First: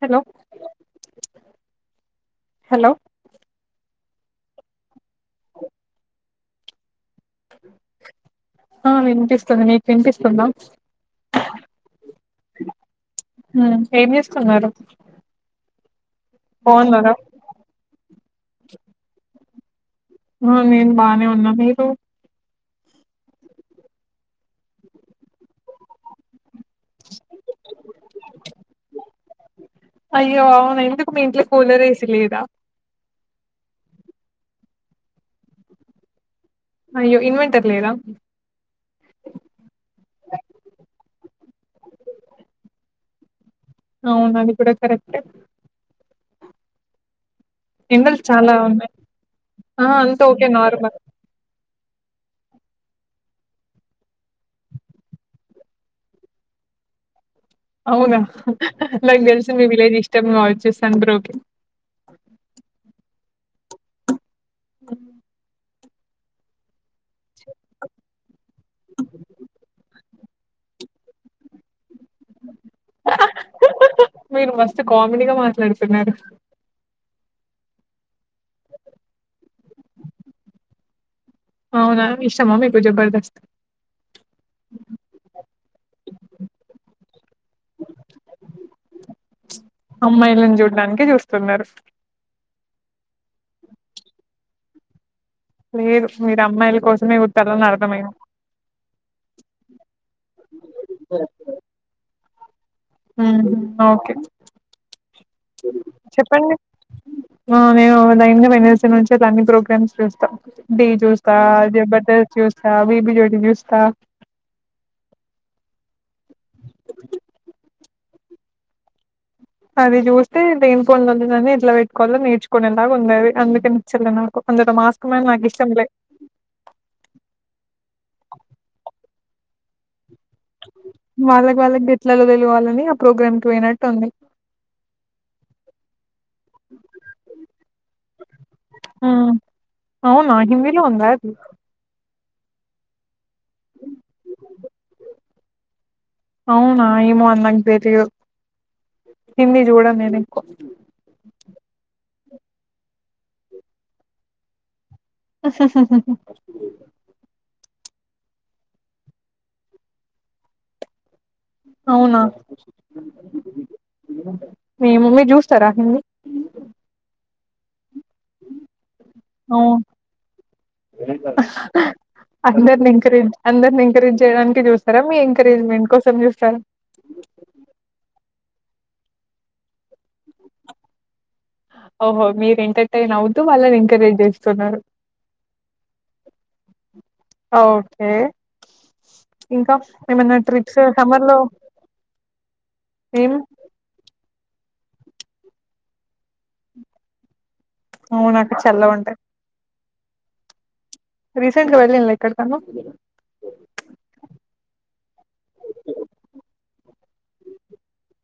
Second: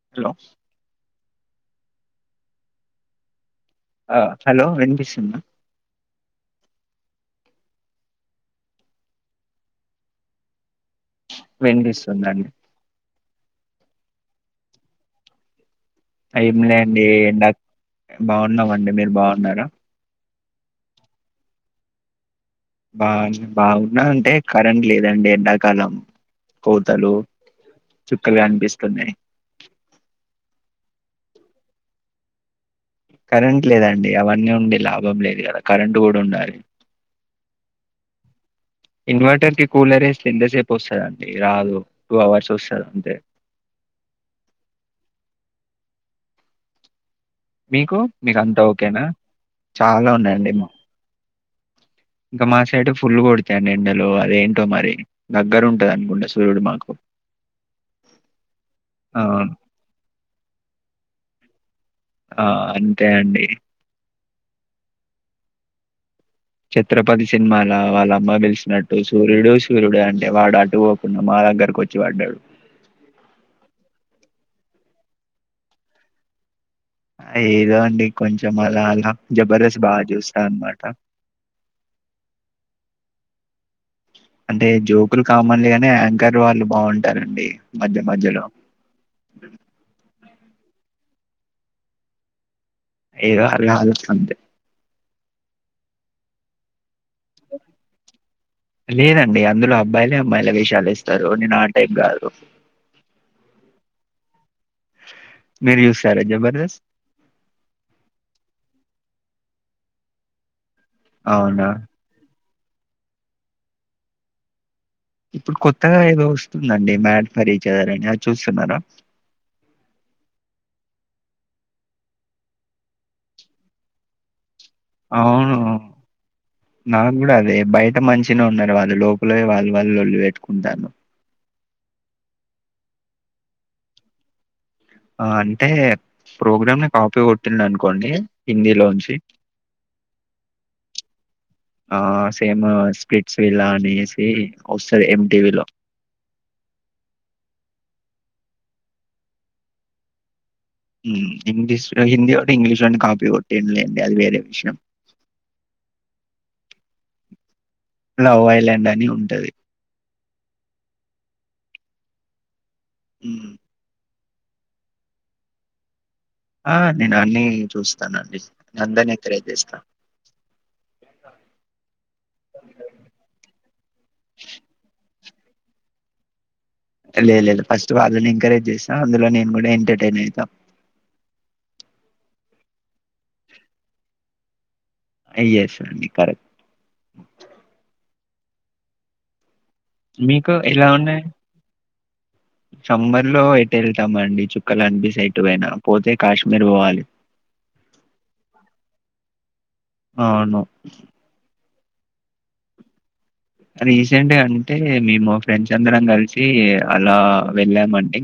Hello hello ఆ hello వినిపిస్ ఆ వినిపిస్తుంది నీకు వినిపిస్తుందా వినిపిస్తుందండి ఉమ్ ఏం చేస్తున్నారు టైం లే అండి బాగున్నారా నా బాగున్నావండి మీరు బాగున్నారా ఆ నేను బానే ఉన్నా మీరు బాగ బాగున్నా అంటే కరెంట్ లేదండి ఎండాకాలం కోతలు చుక్కలు గనిపిస్తున్నాయి అయ్యో అవునా ఎందుకు మీ ఇంట్లో కూలర్ ఏసి లేదా కరెంట్ లేదండి అవన్నీ ఉండి లాభం లేదు కదా కరెంట్ కూడా ఉండాలి అయ్యో ఇన్వెటర్ లేదా ఇన్వర్టర్ కి కూలర్ ఎస్తే ఎంతసేపు వస్తుందండి రాదు టూ అవర్స్ వస్తది అంతే అవును అది కూడా కరెక్ట్ మీకు ఎండలు మీకు చాలా అంతా ఉన్నాయి ఓకేనా ఆ చాలా అంతా ఓకే ఉన్నాయండి మా నార్మల్ ఇంకా మా సైటు ఫుల్లు కొడతాయండి ఎండలో అదేంటో మరి దగ్గర ఉంటది అనుకుంటా సూర్యుడు మాకు అవునా నాకు ఆ తెలిసి మీ విలేజ్ ఇష్టం కావచ్చు సన్ బ్రోకి ఆ అంతే అండి హ ఛత్రపతి సినిమాల వాళ్ళ అమ్మా పిలిచినట్టు సూర్యుడు సూర్యుడు అంట అంటే వాడు అటు పోకుండా మా దగ్గరకు వచ్చి పడ్డాడు మీరు మస్త్ కామెడీగా మాట్లాడుతున్నారు ఏదో అండి కొంచెం అలా అలా జబర్దస్త్ బాగా చూస్తా అన్నమాట అవునా ఇష్టమా మీకు జబర్దస్త్ అంటే జోకులు కామన్లీగానే యాంకర్ వాళ్ళు బాగుంటారండి మధ్య మధ్యలో అమ్మాయి దానికే చూస్తున్నారు ఏదో అలా అలా అంతే లేదు మీరు అమ్మాయిల కోసమే చూత్తరని అర్థమైయింది లేదండి అందులో అబ్బాయిలే అమ్మాయిల విషాలు ఇస్తారు నేను ఆ టైప్ కాదు ఉ హ్మ్మ్ ఓకే మీరు చూస్తారా చెప్పండి జబర్దస్త్? నేను [unintelligible] ప్రోగ మ్స్ చూస్త డీ చూస్తా అవునా! జబర్దస్ చూస్తా బిబి జోడి చూస్తా ఇప్పుడు కొత్తగా య చూస్తున్నారా అది చూస్తే [inaudible] ఎట్లా పెట్టుకోవాలో నేర్చుకునేలాగా ఉంది అది అందుకే నచ్చలే నాకు అందులో మాస్క్ మ్యాన్ నాకు అవును ఇష్టం లే నాకు కూడా అదే బయట మంచినే ఉన్నారు వాళ్లు లోప ళ్ వాల్ వాల్ లొల్లి పె వాళ్ళకి వాళ్ళకి గెట్లలో తెలివాలని ఆ ప్రోగ్రామ్కి పోయినట్టు ఉంది ఆ అంటే ప్రోగ్రామ్ ని కాపీ కొట్టింది అనుకోండి హిందీలోంచి ఉమ్ అవునా హిందీలో ఉందా అది ఆ సేమ్ స్క్రిట్ లా అనేసి వస్తది ఎం టివిలో అవునా ఏమో అది నాకు తెలీదు హిందీ జూడను నేను ఎకువ ఇంగ్లీష్ హిందీవోడు ఇంగ్లీషోడ్ని కాపీ కొట్టిండు లే అది వేరే విషయం లవ్ ఐలాండ్ అని ఉంటది అవునా ఉమ్ మేము మీరు చూస్తారా హింది ఆ నేను అన్ని చూస్తానండి అందరినీ ఎంకరేజ్ అవు జేస్తా అందరిని ఎంకరేజ్ అందరిని ఎంకరేజ్ చేయడానికి చూస్తారా మీం ఎంకరేజ్మెంట్ కోసం చూస్తార లేదు లేదు ఫస్ట్ వాళ్ళని ఎంకరేజ్ చేస్తా అందులో నేను కూడా ఎంటర్టైన్ అవుతా ఓహో మీరు ఎంటర్టైన్ అవుతూ వాళ్ళని ఎంకరేజ్ చేస్తున్నారు హా యస్ అండి కరెక్ట్. ఓకే ఇంకా ఏమన్నా ట్రిప్స్ సమ్మర్ లో సంబర్ ఏం లో ఎటెళ్తామండి. చుక్కలు కనిపిసేట్టు పోయినా పోతే కాశ్మీర్ పోవాలి. అవునక్కడ చల్లగుంటది. అవును రీసెంట్ గా వెళ్ళిళ్ళ ఎక్కడికన్న రీసెంట్ అంటే మేము ఫ్రెండ్స్ అందరం కలిసి అలా వెళ్ళామండి.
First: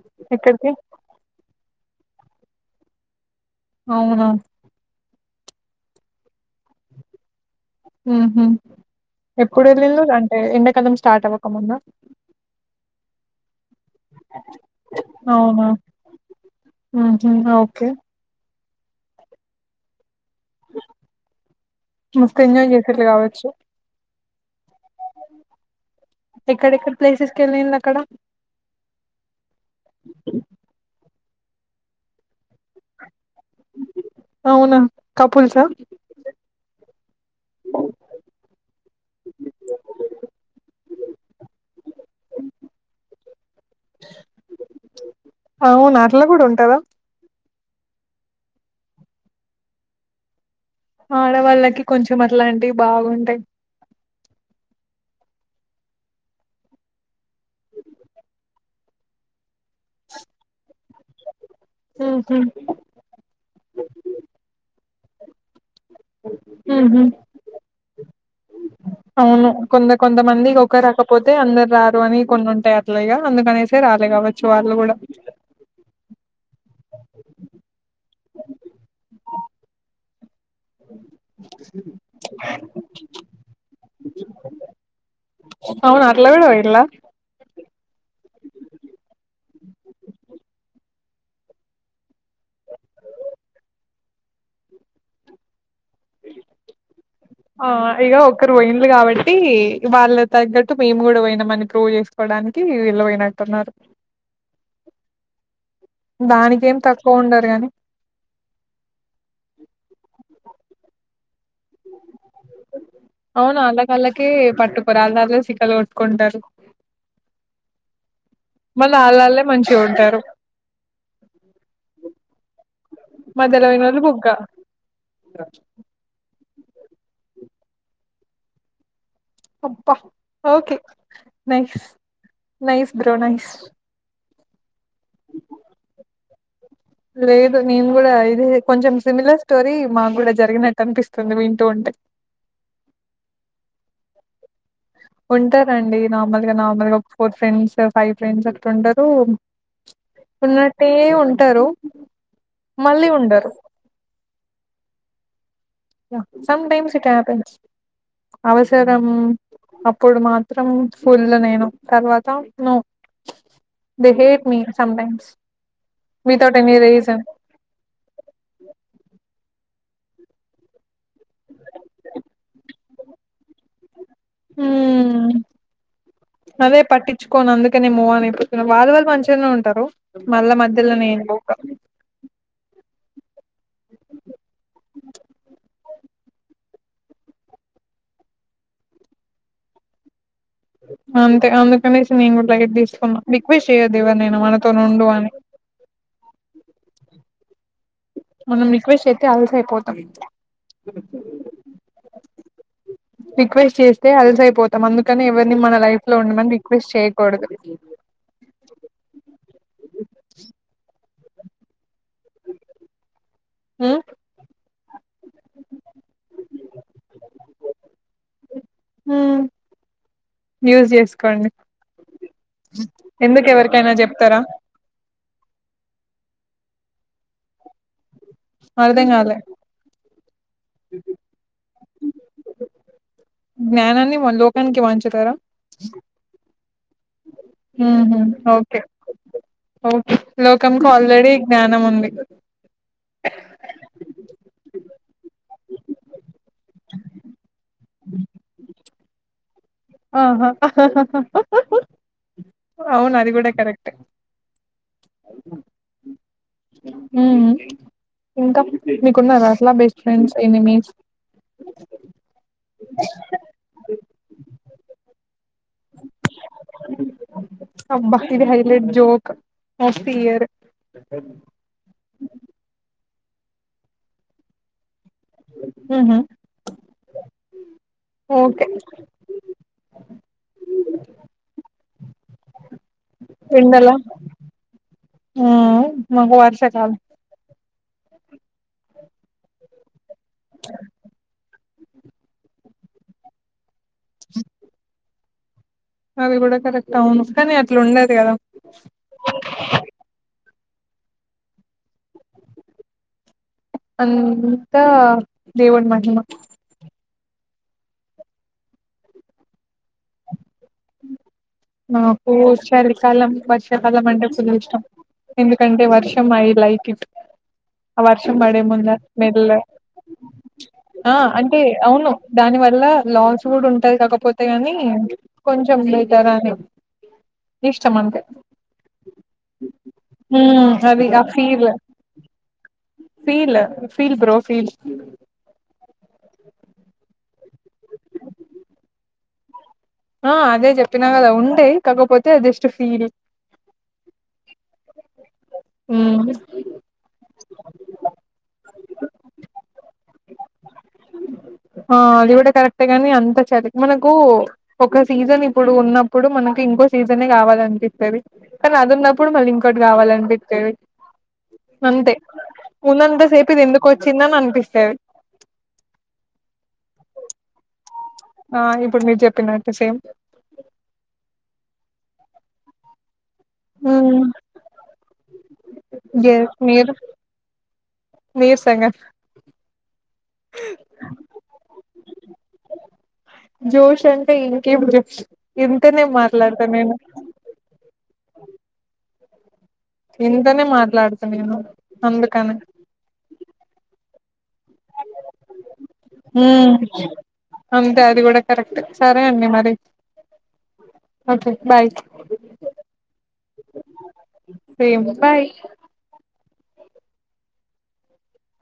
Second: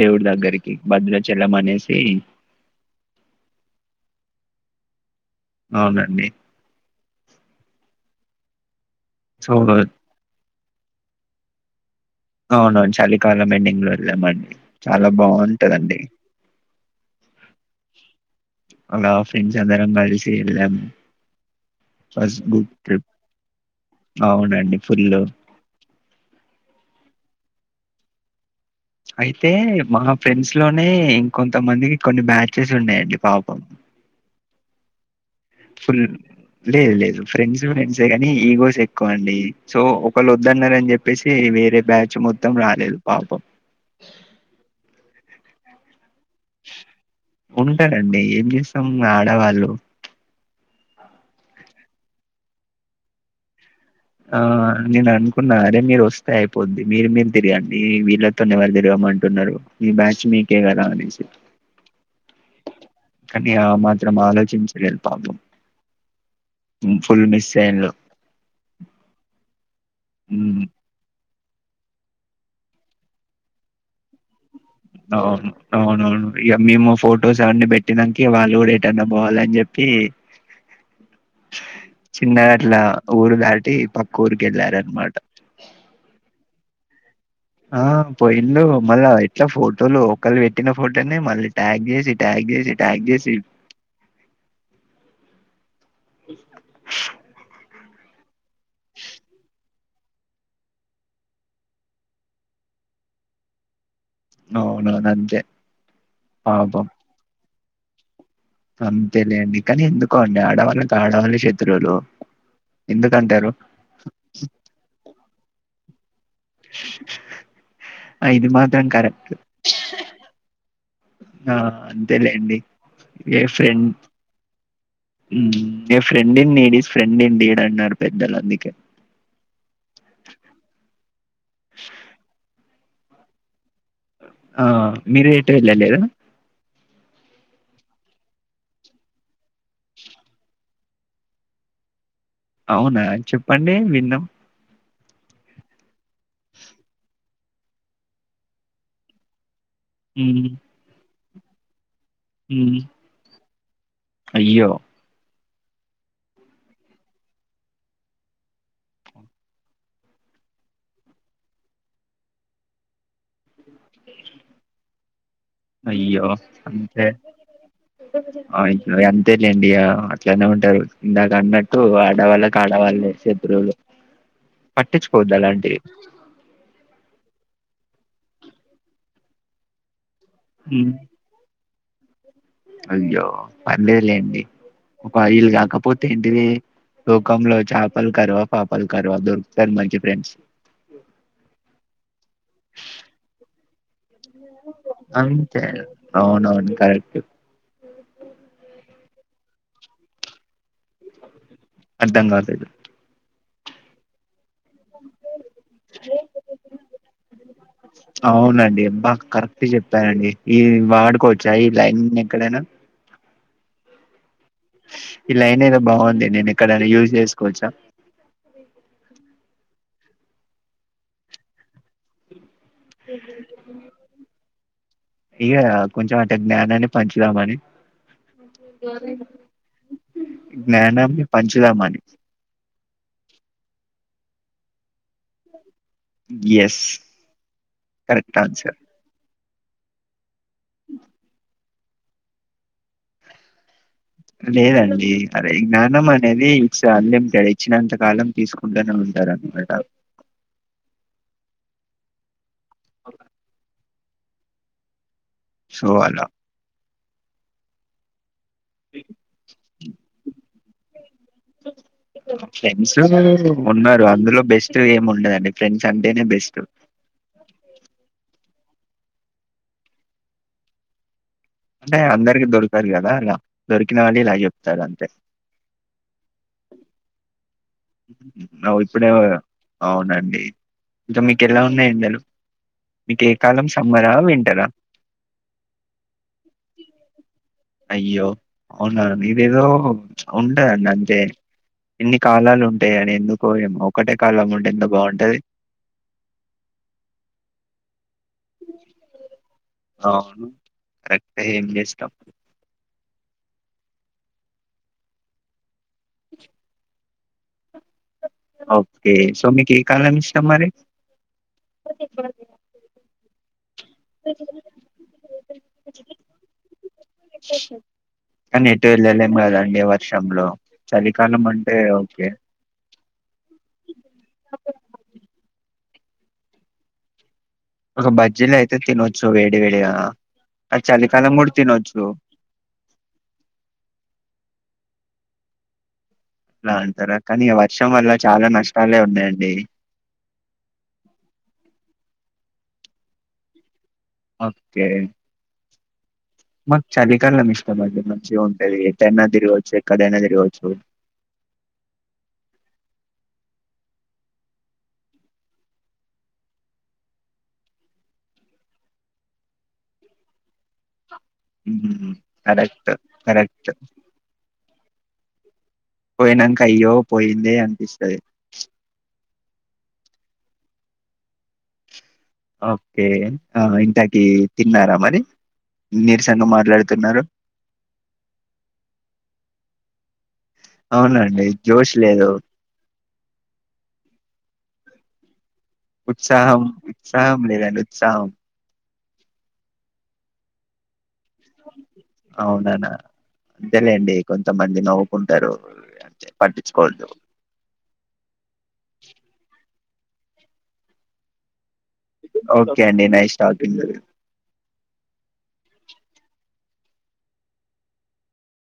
దేవుడి ఎక్కడికి దగ్గరికి భద్రాచలం అనేసి. అవునా అవునండి హ్మ్ హు సో ఎప్పుడు వెళ్ళిళ్ళు అంటే ఎండకాలం స్టార్ట్ అవ్వక ముందా అవునండ్ చలికాలం ఎండింగ్. వెళ్ళామండి చాలా అవునా బాగుంటందండి. ఊహూ ఓకే అలా ఫ్రెండ్స్ అందరం కలిసి వెళ్ళాం. ఫస్ మస్తు గుడ్ ఎంజాయ్ చేసిర్రు ట్రిప్ కావచ్చు అవునండి ఫుల్. ఎక్కడెక్కడ ప్లేసెస్ కెళ్ళిళ్ళు అక్కడ. అయితే మా ఫ్రెండ్స్ లోనే కొంతమందికి కొన్ని బ్యాచెస్ ఉన్నాయండి పాపం. అవునా కపుల్సా ఫుల్ లేదు లేదు ఫ్రెండ్స్ ఫ్రెండ్సే కానీ ఈగోస్ ఎక్కువ అండి సో ఒకళ్ళు వద్దన్నారు అని చెప్పేసి వేరే బ్యాచ్ మొత్తం రాలేదు పాపం. అవునా అట్ల కూడా ఉంటదా. ఉంటారండి ఏం చేసాం ఆడవాళ్ళు. ఆడవాళ్ళకి కొంచెం అట్లాంటివి బాగుంటాయి. ఆ నేను అనుకున్నా అరే మీరు వస్తే అయిపోద్ది మీరు మీరు తిరగండి వీళ్ళతోనేవ తిరిగమన్ మంటున్నరు మీ బ్యాచ్ మీకే కదా అనేసి. ఉహు కానీ ఆ మాత్రం ఆలోచించ లేదు పాపం. ఉహు ఫుల్ మిస్ అయిన్లు. కొంత కొంతమంది ఒక రాకపోతే అందరు రారు అని కొన్ని ఉంటాయి అట్లగా అందుకనేస రాలే కావచ్చు. వాళ్ళు కూడా అవును అవునవును ఇక మేము ఫోటోస్ అవన్నీ పెట్టినంక వాళ్ళు కూడా ఏటన్నా పోవాలని చెప్పి. చిన్నగట్లా ఊరు దాటి పక్కూరికి వెళ్ళారనమాట. హలో ఆ పోయిండ్లు మళ్ళా ఎట్లా ఫోటోలు ఒకళ్ పెట్టిన ఫోటోనే మళ్ళీ ట్యాగ్ చేసి ట్యాగ్ తీసి ట్యాగ్ చేసి ఆ ఇక ఒక్కరు పోయిండ్లు కాబట్టి వాళ్ళ తగ్గట్టు మేము కూడా పోయినమని ప్రూవ్ చేసుకోవడానికి వీల్లు పోయినట్టున్నరు. అవును అంతే. దానికి ఏం తక్కువ ఉండదు కనీ. అంత తెలిండి కానీ ఎందుకో అండి ఆడవాళ్ళకి ఆడవాళ్ళె శత్ అవును అళ్లకాళ్ళకె పట్టుకోరా అదర్లు శికలు కొట్టుకుంటారు. ఇది మాత్రం మళ్ళీ కరెక్ట్ ఆళ్ళాళ్ళే మంచిగా ఉంటారు ఆ అంత్ ంతెలేండి మీర్ మధ్యలో ఫ్రెండ్ పోయినోళ్ళు బుగ్గ హ్మ్ మీ ఫ్రెండిని మీ ఫ్రెండ్ ఇండిడ్ అన్నారు పెద్దలు అందుకే. అబ్బ okay nice nice bro nice ఆ మీరు ఎటు వెళ్ళలేద లేదు నేను కూడా ఇది కొంచెం సిమిలర్ స్టోరీ మాకు కూడా జరిగినట్టు అనిపిస్తుంది వింటూ ఉంటే అ అవునా చెప్పండి విందాం ఉంటారండి నార్మల్గా నార్మల్ గా ఒక ఫోర్ ఫ్రెండ్స్ ఫైవ్ ఫ్రెండ్స్ అట్ల ఉంటారు ఉమ్ ఉన్నట్టే ఉంటారు మళ్ళీ ఉండరు. అయ్యో సమ్ టైమ్స్ ఇట్ హేపెన్స్ అవసరం అప్పుడు మాత్రం ఫుల్లు నేను తర్వాత నో బిహేవ్ మీ సమ్టైమ్స్ అయ్యో అంతే అంతే లేండియ అట్లానే ఉంటారు ఇందాక అన్నట్టు ఆడవాళ్ళకి ఆడవాళ్ళే శత్రువులు హ్మ్ పట్టించుకోవద్దు అలాంటివి పట్టించ్చుకోను అందుకనే మూవాన్ అయిపోతున్నా వాళ్ళు వాళ్ళు మంచిగానే ఉంటారు మళ్ళ మధ్యలో ఉమ్. నేను పోక అయ్యో పర్లేదులేండి ఈళ్ళు కాకపోతే ఏంటిది లోకం లో చేపలు కరువా పాపలు కరువా దొరుకుతారు మంచి ఫ్రెండ్స్ అంతే అందుకనేసి నేను కూడా లైట్ తీసుకున్నా రిక్వెస్ట్ చేయద్దు ఎవరినైనా మనతోని ఉండు అని అంతే అవునవును కరెక్టే మనం రిక్వెస్ట్ చేస్తే అలుసైపోతాం అర్థం కాలేదు రిక్వెస్ట్ చేస్తే అలుసైపోతాం అందుకని ఎవరిని మన లైఫ్ లో ఉండమని రిక్వెస్ట్ చేయకూడదు అవునండి అబ్బ కరెక్ట్ చెప్పారండి ఈ వాడు కొ చాయి తాగిందెక్కడైన హ్మ్ ఈ లైనేదో బాగుంది నేను ఎక్కడైనా యూజ్ చేసుకోవచ్చా హ్మ్ యూస్ చేసుకోండి ఎందుకు ఎవరికైనా చెప్తారా యా కొంచెం అట్ట జ్ఞానాన్ని పంచుదామని అర్థం కాలే జ్ఞానాన్ని పంచుదామని జ్ఞానాన్ని మన లోకానికి పంచి ఎస్ ఊహూ కరెక్ట్ ఆన్సర్. ఓకేఓకే లోకంకి ఆల్రెడీ జ్ఞానం ఉంది లేదండి అదే జ్ఞానం అనేది ఇస్ అన్లిమిటెడ్ ఇచ్చినంత కాలం తీసుకుంటానే ఉం టారన్నమాట ఆహా అవును అది కూడా కరెక్టే సోవాల హ్మ్ ఇంకా మీకున్నారా అట్లా బెస్ట్ ఫ్రెండ్స్ ఎనిమీస్ ఫ్రెండ్స్ ఉన్నారు అందులో బెస్ట్ ఏం ఉండదండి ఫ్రెండ్స్ అంటేనే బెస్ట్ అబ్బా ఇది highlight joke of the year దొరకిన వాళ్ళు ఇలా చెప్తారంతే ఊ హూ అ ఇప్పుడే అవునండి ఇంకా మీకు ఎలా ఉన్నాయి ఎండలు మీకు ఏ కాలం ఎండలా సమ్మరా వింటరా మ్మ్ మాకు వర్షాకాలం అయ్యో అవునా మేమేదో ఉంటా అండి అంతే ఎన్ని కాలాలు ఉంటాయి అని ఎందుకో ఏమో ఒకటే కాలము ఉంటే ఎంత బాగుంటది అది కూడా కరెక్ట్ అవును కానీ అట్లా ఉండది కదా అవును కట్టే ఎండ వేసేటప్పు అంతా దేవుని మహిమ ఓకే సో మీకు ఏ కాలం ఇష్టం మరి నాకు చలికాలం వర్షాకాలం అంటే ఫుల్ ఇష్టం ఎందుకంటే వర్షం ఐ లైక్ ఇట్ ఆ వర్షం పడే కానీ ఎటు ముందు ఆ వెళ్ళలేం సమ్మెల్ కదండి వర్షంలో ఆ చలికాలం అంటే అవును ఓకే దాని వల్ల లాస్ కూడా ఉంటాది కాకపోతే కాని కొంచెం బెటర్ అని ఇష్టం ఒక అంతే బజ్జీలో అయితే తినొచ్చు వేడి వేడిగా మ్మ్ అయి అది ఆ చలికాలం కూడా ఫీల్ తినొచ్చు ఫీల్ ఫీల్ బ్రో ఫీల్ అలా అంటారా కానీ వర్షం వల్ల చాలా నష్టాలే ఉన్నాయండి తే జస్ట్ ఫీల్ ఓకే హు మాకు చలికాలం ఇష్టం అండి మంచిగా ఉంటుది ఎటైనా తిరగొచ్చు ఎక్కడైనా తిరుగొచ్చు ఆ అది కూడా కూడా కరెక్ట్ చలి మనకు ఒక సీజన్ ఇప్పుడు ఉన్నప్పుడు మనకి ఇంకో సీజనే కావాలనిపిస్తుంది కానీ అది ఉన్నప్పుడు మళ్ళీ ఇంకోటి రావాలనిపిస్తది మ్మ్. అంతే కరెక్ట్ ఉన్నంత సేపు ఇది కరెక్ట్ ఎందుకు వచ్చిందని అని అనిపిస్తది పోయినాక అయ్యో పోయిందే అనిపిస్తది ఆ ఇప్పుడు మీరు చెప్పినట్టు సేమ్ ఓకే ఆ ఇంతకి తిన్నారా మరి నిరసంగా ఎస్ మీరు మాట్లాడుతున్నారు నీరసంగా అవునండి జోష్ లేదు జోష్ అంటే ఇంకేం జోష్ ఇంతనే ఉత్సాహం మాట్లాడతా నేను ఉత్సాహం లేదడి ఉత్సాహం ఇంతనే మాట్లాడుతా నేను అందుకనే అవుననా అంతేలేండి కొంతమంది నవ్వుకుంటారు హ్మ్. పట్టించుకోవద్దు అంతే అది కూడా కరెక్ట్ సరే అండి మరి ఓకే బాయ్ ఓకే అండి నైస్ టాకింగ్ సేమ్ బాయ్